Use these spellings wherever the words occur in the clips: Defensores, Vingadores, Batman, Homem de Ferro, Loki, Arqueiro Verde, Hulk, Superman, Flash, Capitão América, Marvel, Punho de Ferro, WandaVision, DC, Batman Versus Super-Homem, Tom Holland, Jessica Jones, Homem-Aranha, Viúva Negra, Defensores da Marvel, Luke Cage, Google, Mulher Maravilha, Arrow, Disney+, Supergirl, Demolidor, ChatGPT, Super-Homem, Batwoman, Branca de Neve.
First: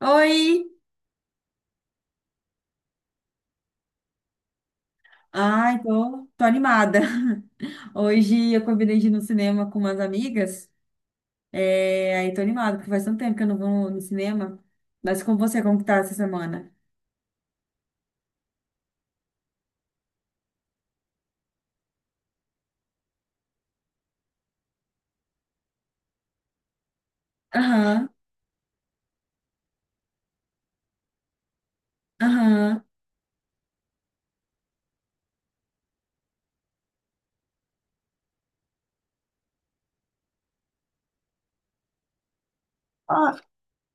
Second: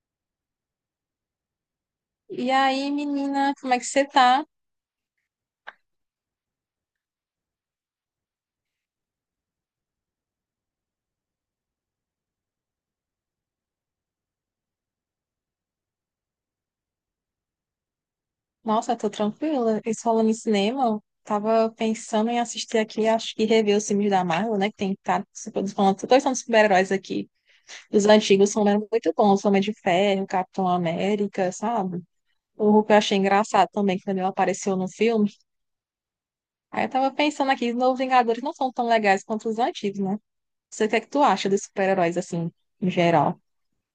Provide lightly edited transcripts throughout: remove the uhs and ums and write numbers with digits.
Oi! E aí, menina, como é que você tá? Ai, tô animada. Hoje eu combinei de ir no cinema com umas amigas. Aí tô animada, porque faz tanto tempo que eu não vou no cinema. Mas com você, como que tá essa semana? Nossa, tô tranquila. E falando em cinema, eu tava pensando em assistir aqui, acho que rever os filmes da Marvel, né? Que tem, tá, se todos falando, todos são super-heróis aqui. Os Aham, antigos são muito bons, Homem de Ferro, Capitão América, sabe? O aham. Hulk eu achei engraçado também, quando ele apareceu no filme. Aí eu tava pensando aqui, os novos Vingadores não são tão legais quanto os antigos, né? Você, o que é que tu acha dos super-heróis, assim, em Ó, geral?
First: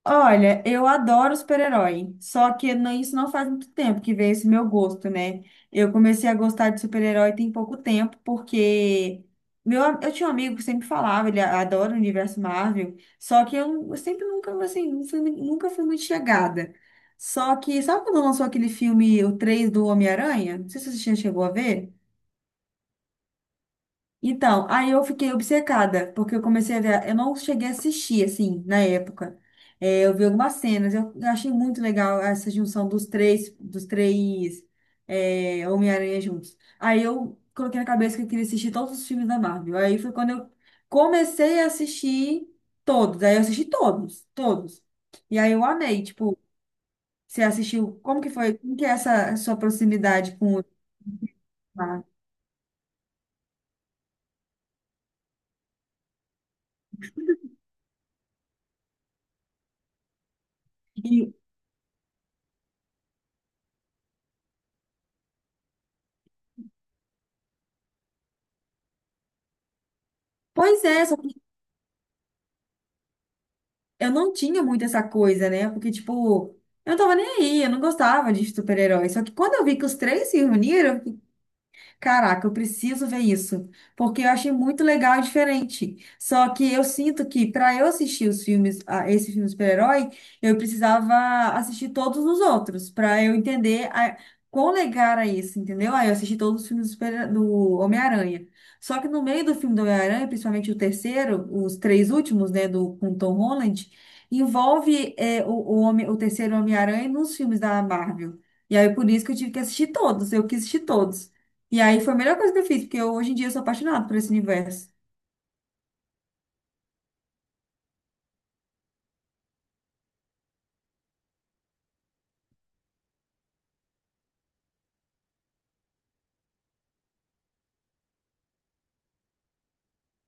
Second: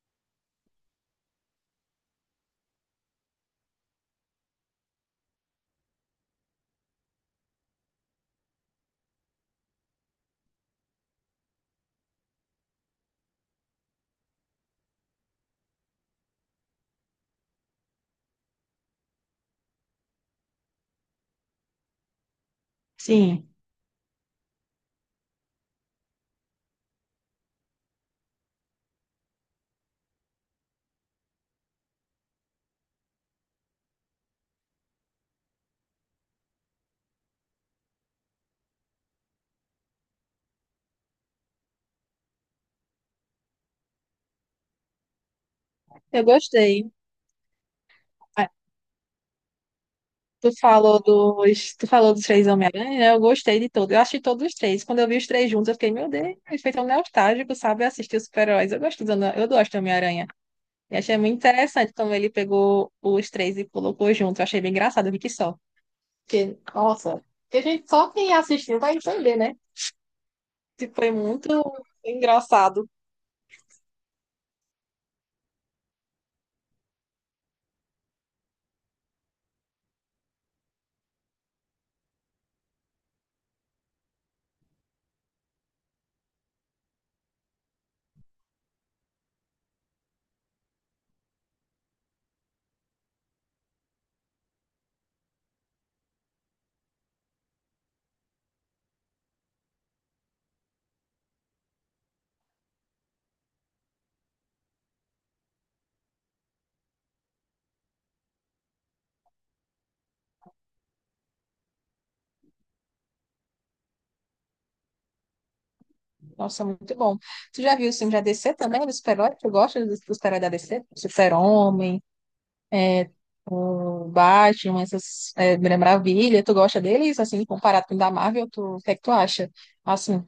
Olha, eu adoro super-herói, só que isso não faz muito tempo que veio esse meu gosto, né? Eu comecei a gostar de super-herói tem pouco tempo, porque eu tinha um amigo que sempre falava, ele adora o universo Marvel, só que eu sempre nunca, assim, nunca fui muito chegada. Só que, sabe quando lançou aquele filme, o 3 do Homem-Aranha? Não sei se você já chegou a ver. Sim, Então, aí eu fiquei obcecada, porque eu comecei a ver, eu não cheguei a assistir, assim, na época. É, eu vi algumas cenas, eu achei muito legal essa junção dos três é, Homem-Aranha juntos. Aí eu coloquei na cabeça que eu queria assistir todos os filmes da Marvel. Aí foi quando eu comecei a assistir todos, aí eu assisti todos, todos. E aí eu amei, eu tipo, gostei. você assistiu, como que Ah, foi, como que é essa sua proximidade Tu com o falou dos, tu Marvel? falou dos três Homem-Aranha, né? Eu gostei de todos. Eu achei todos os três. Quando eu vi os três juntos, eu fiquei, meu Deus, feito um nostálgico, sabe? Assistir os super-heróis. Eu gosto do Homem-Aranha. E achei E, muito interessante como ele pegou os três e colocou junto. Eu achei bem engraçado, eu vi que só. Porque, nossa, que a gente só quem assistiu vai entender, né? pois E é, foi muito engraçado. eu não tinha muito essa coisa, né? Porque, tipo, eu não tava nem aí, eu não gostava de super-herói. Só que quando eu vi que os três se reuniram, caraca, eu preciso ver isso, porque eu achei muito legal e diferente. Só que eu sinto que para eu assistir os filmes, a esse filme super-herói, eu precisava assistir todos os outros para eu entender a, quão legal era isso, entendeu? Aí eu assisti todos os filmes do, do Homem-Aranha. Só que no meio do filme do Homem-Aranha, principalmente o terceiro, os três últimos, né, do com Tom Holland, envolve é, homem, o terceiro Homem-Aranha nos filmes da Marvel. E aí, por isso que eu tive que assistir todos, eu quis assistir todos. E aí foi a melhor coisa que eu fiz, porque eu, hoje em dia eu sou apaixonada por esse universo. Nossa, muito bom. Tu já viu o filme da D C também, do super-herói? Tu gosta dos do super-herói da D C, Super-Homem, o Batman, essas é, Mulher Maravilha. Tu gosta deles, assim, comparado com o da Marvel? Tu, o que é que tu acha? Assim,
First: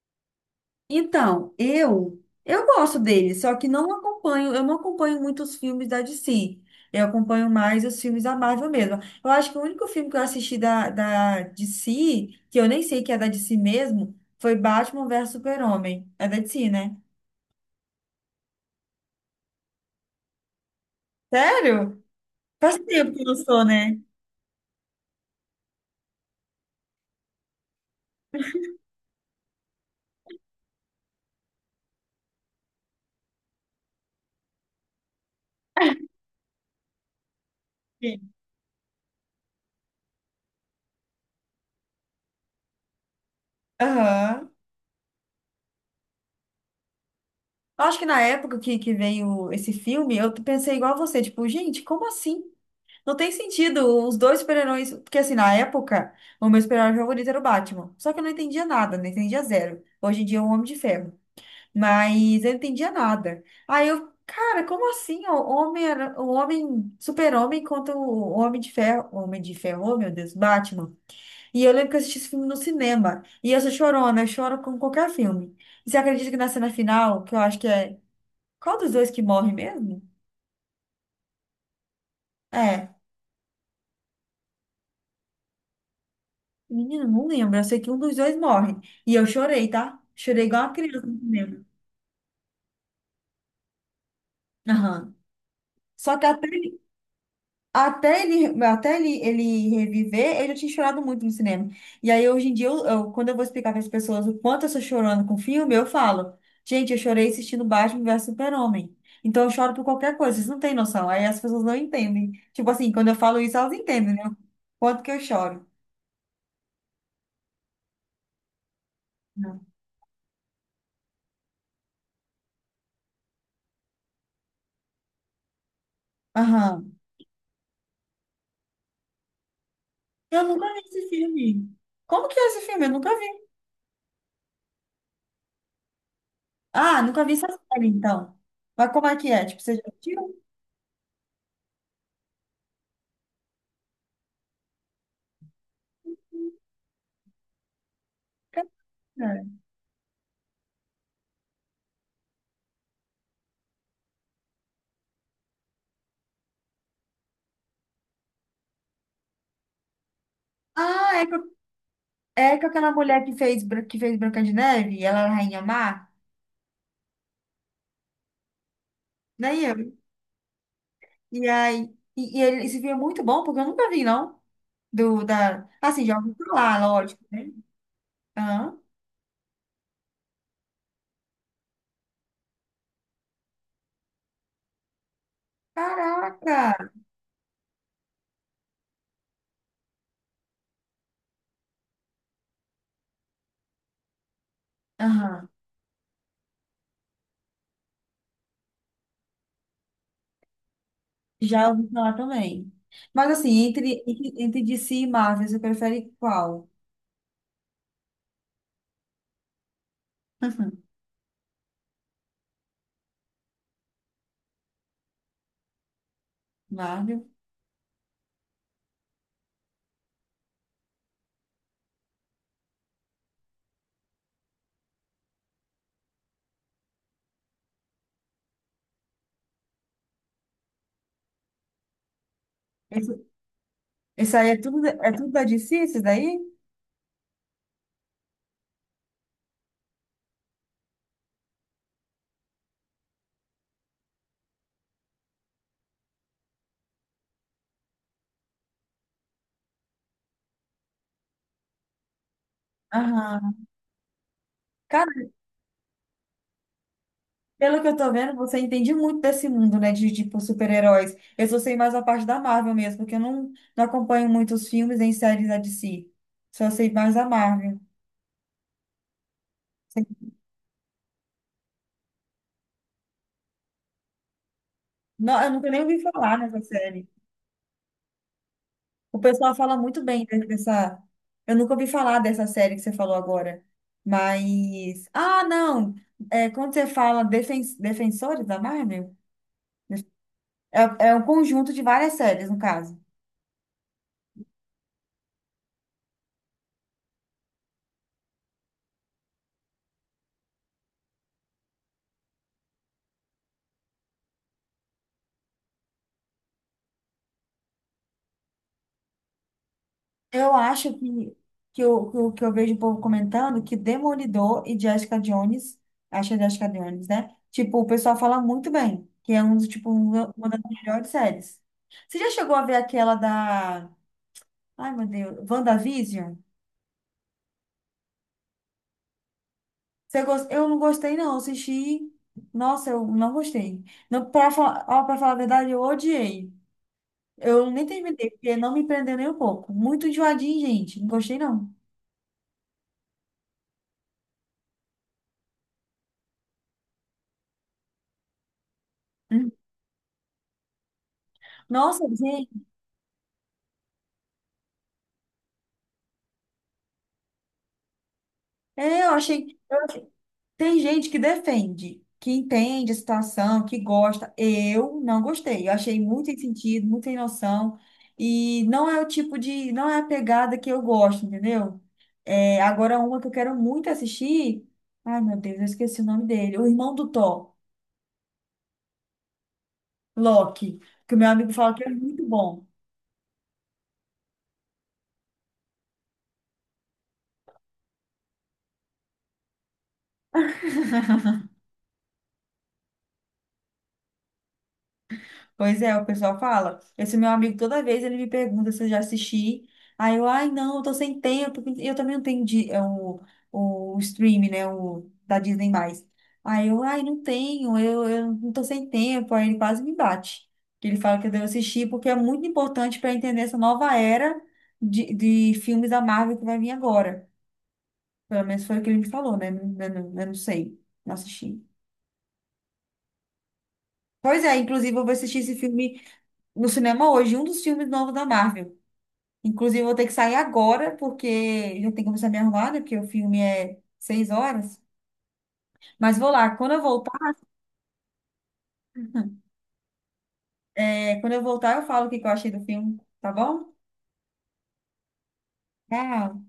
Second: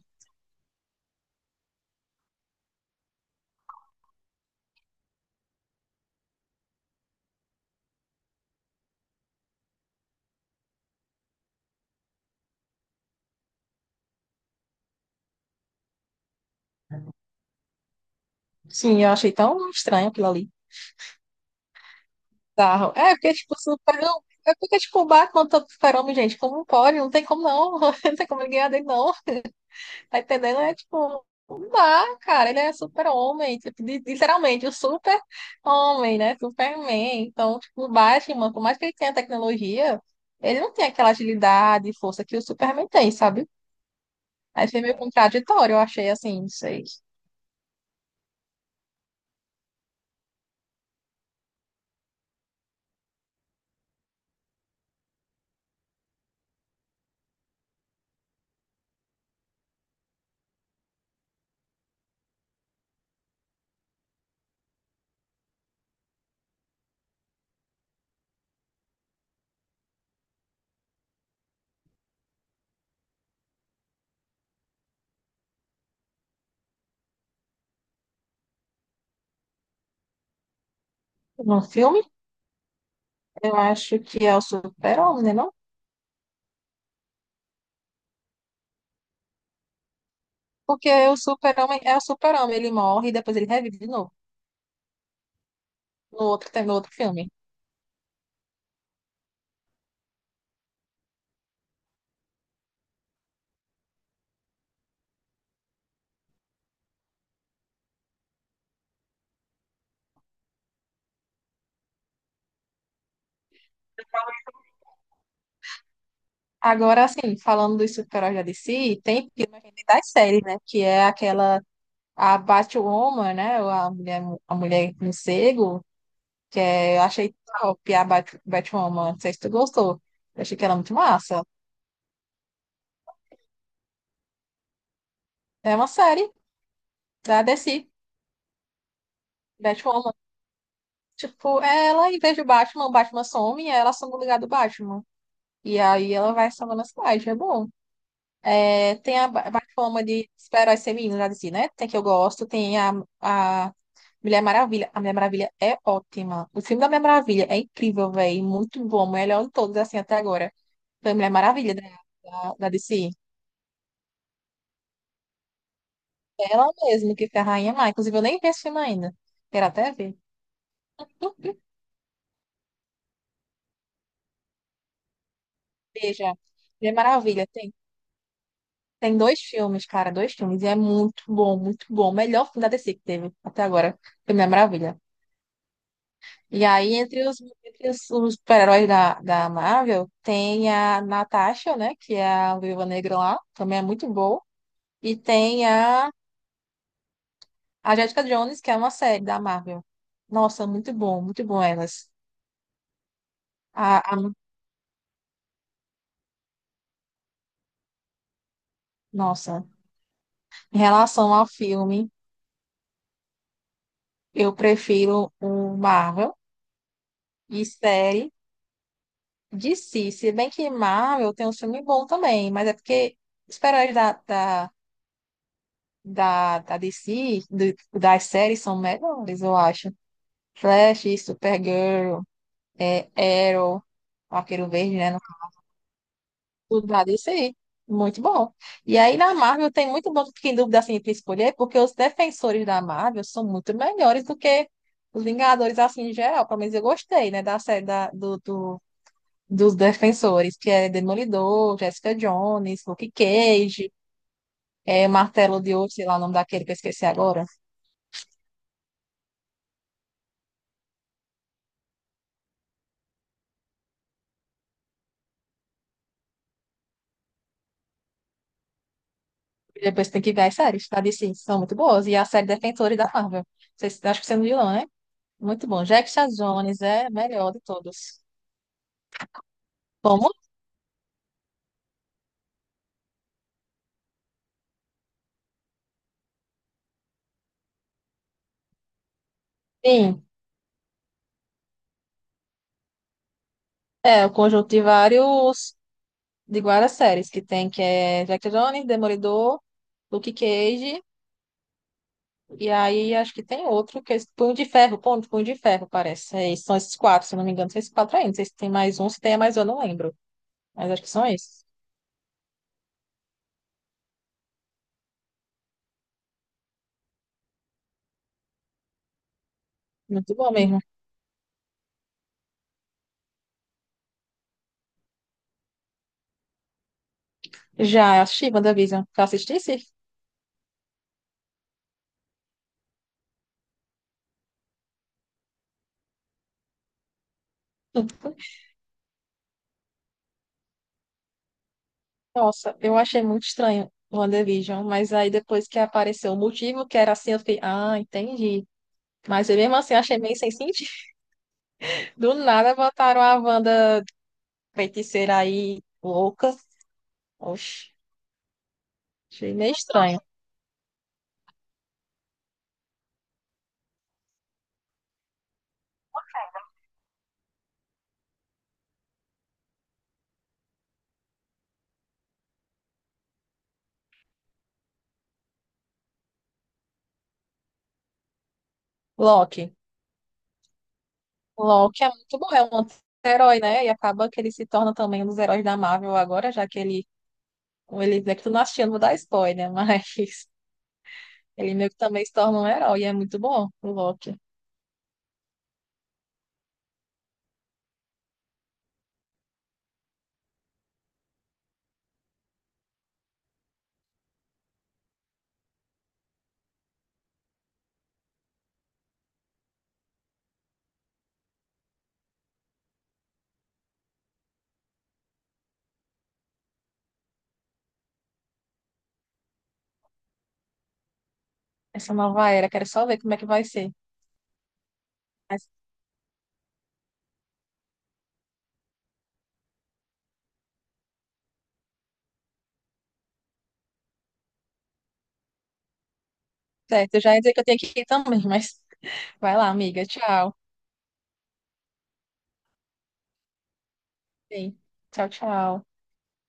Então, eu gosto dele, só que não acompanho, eu não acompanho muito os filmes da DC. Eu acompanho mais os filmes da Marvel mesmo. Eu acho que o único filme que eu assisti da DC, que eu nem sei que é da DC mesmo, foi Batman Versus Super-Homem. É da DC, né? sim, eu achei tão estranho aquilo ali. Sério? Faz Bizarro. É, tempo que porque, tipo, lançou, super. né? É porque, tipo, o Batman, todo super-homem, gente, como pode? Não tem como não. Não tem como ele ganhar dele, não. Tá entendendo? É tipo, não dá, cara. Ele é super-homem. Tipo, literalmente, o super-homem, né? Superman. Então, tipo, o Sim. Batman, por mais que ele tenha tecnologia, ele não tem aquela agilidade e força que o Superman tem, sabe? Aham. Aí foi meio contraditório, eu achei assim, não sei. Eu acho que na que veio esse filme, eu pensei igual a você, tipo, gente, como assim? Não tem sentido os dois super-heróis. Porque assim, na época, o meu super-herói favorito era o Batman. Só que eu não entendia nada, não entendia zero. Hoje em dia é um Homem de Ferro. Mas eu não entendia nada. Aí eu, cara, como assim? O homem, super-homem contra o Homem de Ferro. O Homem de Ferro, oh, meu Deus, Batman. E eu lembro que eu assisti esse filme no cinema. E eu sou chorona, eu choro com qualquer filme. E você acredita que na cena final, que eu acho que é. Qual dos dois que morre mesmo? No filme, É. eu acho que é o super-homem, né? Não? Menina, não lembro. Eu sei que um dos dois morre. E eu chorei, tá? Chorei igual uma Porque criança o no cinema. super-homem é o super-homem. Ele morre e depois ele revive de novo. Aham. Só No que até outro, no ele, outro filme. até ele, até ele, ele reviver, eu já tinha chorado muito no cinema. E aí, hoje em dia, quando eu vou explicar para as pessoas o quanto eu sou chorando com filme, eu falo, gente, eu chorei assistindo Batman versus Super-Homem. Então, eu choro por qualquer coisa. Vocês não têm noção. Aí as pessoas não entendem. Tipo assim, quando eu falo isso, elas entendem, né? o Quanto que eu choro. Agora, assim, falando dos super-heróis da DC, tem filme Não. das séries, né? Que é aquela a Batwoman, né? Ou a mulher, a mulher morcego, Aham. é, eu achei top a Batwoman. Não sei se tu gostou. Eu Eu achei que nunca ela é vi muito esse massa. filme. Como que é esse filme? Eu nunca vi. É uma série Ah, nunca vi da essa série, DC, então. Mas como é que é? Tipo, você já Batwoman. assistiu? Tipo, ela, em vez de Batman, o Batman some, ela some no lugar do Batman. E aí ela vai salvando a cidade, é bom. É, tem a Cara. Batwoman de super-heróis femininos da DC, né? Tem que eu gosto, tem a Mulher Maravilha. A Mulher Maravilha é ótima. O filme da Mulher Maravilha é incrível, velho. Muito bom. Melhor de todos, assim, até agora. Ah, Foi Mulher Maravilha da, da, é com da aquela DC. mulher que fez, que fez Branca de Neve, ela era a Rainha Má, Ela mesma que foi a Rainha lá. Inclusive, eu nem vi esse filme ainda. né? Quero até ver. E aí, e ele, esse filme é muito bom, porque eu nunca vi, não. Assim, já Veja, ouvi falar, Mulher lógico, Maravilha. né? Tem, Aham. tem dois filmes, cara, dois filmes. E é muito bom, muito bom. O melhor filme da DC que teve até agora. Foi Mulher Maravilha. Caraca! E aí, entre os super-heróis da Marvel, tem a Natasha, né? Que é a Viúva Negra lá. Também é muito boa. E Aham. tem a Jessica Jones, que é uma série da Marvel. Nossa, muito bom Já ouvi elas. falar também. Mas assim, A, a- entre DC e Marvel, você prefere qual? nossa. Em Uhum. relação ao filme, eu prefiro o Marvel Marvel? e série DC. Se bem que Marvel tem um filme bom também, mas é porque os super-heróis da DC, das séries, são melhores, eu acho. Flash, Supergirl, é, Arrow, Isso aí Arqueiro Verde, é né? tudo da DC, isso daí? Estudar isso aí. Muito bom. E aí na Marvel tem muito bom, fiquei em dúvida assim entre escolher, porque os defensores da Marvel são muito melhores do que os Vingadores assim em geral. Pelo menos eu gostei, né, da série da, do, do- dos defensores, que é Demolidor, Jessica Jones, Luke Aham. Cage, é Cara, Martelo de Ouro, sei lá o nome daquele que eu esqueci agora. pelo que eu tô vendo, você entende muito desse mundo, né? De, tipo, super-heróis. Eu só sei mais a parte da Marvel mesmo, porque eu não, não acompanho muitos filmes nem séries da DC. Só sei mais da Marvel. E depois Sei- tem que ver as séries, tá? Disse, são muito boas. E a série Defensores da Marvel. Vocês, acho que você não viu, não, né? Não, eu Muito nunca nem bom. ouvi Jessica falar nessa Jones é série. a melhor de todos. O pessoal fala muito bem Como? Dessa. Eu nunca ouvi falar dessa série que você falou agora. Mas. Ah, não! É, quando você fala defen... Defensores da Marvel, Sim. É um conjunto de várias séries, no caso. É, o conjunto de vários, de várias séries que tem, que é Jack Jones, Demolidor, Luke Cage, e aí acho que tem outro, que é esse Punho de Ferro, Punho de Ferro, parece. É, são esses quatro, se eu não me engano, são esses quatro ainda. Não sei se tem mais um, eu não lembro. Eu Mas acho acho que são que, esses. que, eu, que, eu, que eu vejo o povo comentando que Demolidor e Jessica Jones, acho que é Jessica Jones, né? Tipo, o pessoal fala muito bem, que é Muito uma bom das mesmo. melhores séries. Você já chegou a ver aquela da. Ai, meu Deus. WandaVision? Já assisti WandaVision. Já assistisse? Eu não gostei, não. Eu assisti. Nossa, eu não gostei. Não, pra falar... ó, pra falar a verdade, eu odiei. Eu nem terminei, porque não me prendeu nem um pouco. Muito enjoadinho, gente. Não gostei, não. Nossa, eu achei muito estranho o WandaVision, mas aí depois que apareceu o motivo, que era assim, eu fiquei, ah, entendi. Mas Hum. eu mesmo assim achei meio sem sentido. Nossa, Do gente. nada botaram a Wanda feiticeira aí louca. Oxe, É, eu achei achei. meio estranho. Tem gente que defende, que entende a situação, que gosta. Eu não gostei. Eu achei muito sem sentido, muito sem noção. E não é não é a pegada que eu gosto, entendeu? É, agora, uma que eu quero muito assistir. Ai, meu Deus, eu esqueci o nome dele. O irmão do Thor, Loki. Loki, que o meu amigo fala que é Loki é muito muito bom, é bom. um anti-herói, né? E acaba que ele se torna também um dos heróis da Marvel agora, já que ele é que tu não assistiu, não vou dar spoiler, mas ele meio que também se torna um herói, e é muito bom o Loki. Pois é, o pessoal fala. Esse meu amigo, toda vez ele me pergunta se eu já assisti. Aí eu, ai, não, eu tô sem tempo. E eu também não tenho di- é, o stream, né? O da Disney+. Aí eu, ai, não tenho, eu não tô sem tempo. Aí ele quase me bate. Que ele fala que eu devo assistir, porque é muito importante para entender essa nova era de filmes da Marvel que vai vir agora. Pelo menos foi o que ele me falou, né? Eu não sei, não assisti. Essa nova era, quero só ver como é que vai ser. Pois é, inclusive eu vou assistir esse Mas, filme no cinema hoje, um dos filmes novos da Marvel. Inclusive, eu vou ter que sair agora, porque já tenho que começar a me arrumar, né? Porque o filme é 6 horas. Mas vou lá. Quando eu certo, eu já voltar, ia dizer que eu tenho que ir também, mas vai lá, amiga. Tchau. é, quando eu voltar, eu falo o que que eu achei do filme, tá bom? Sim. Tchau, tchau. Tchau.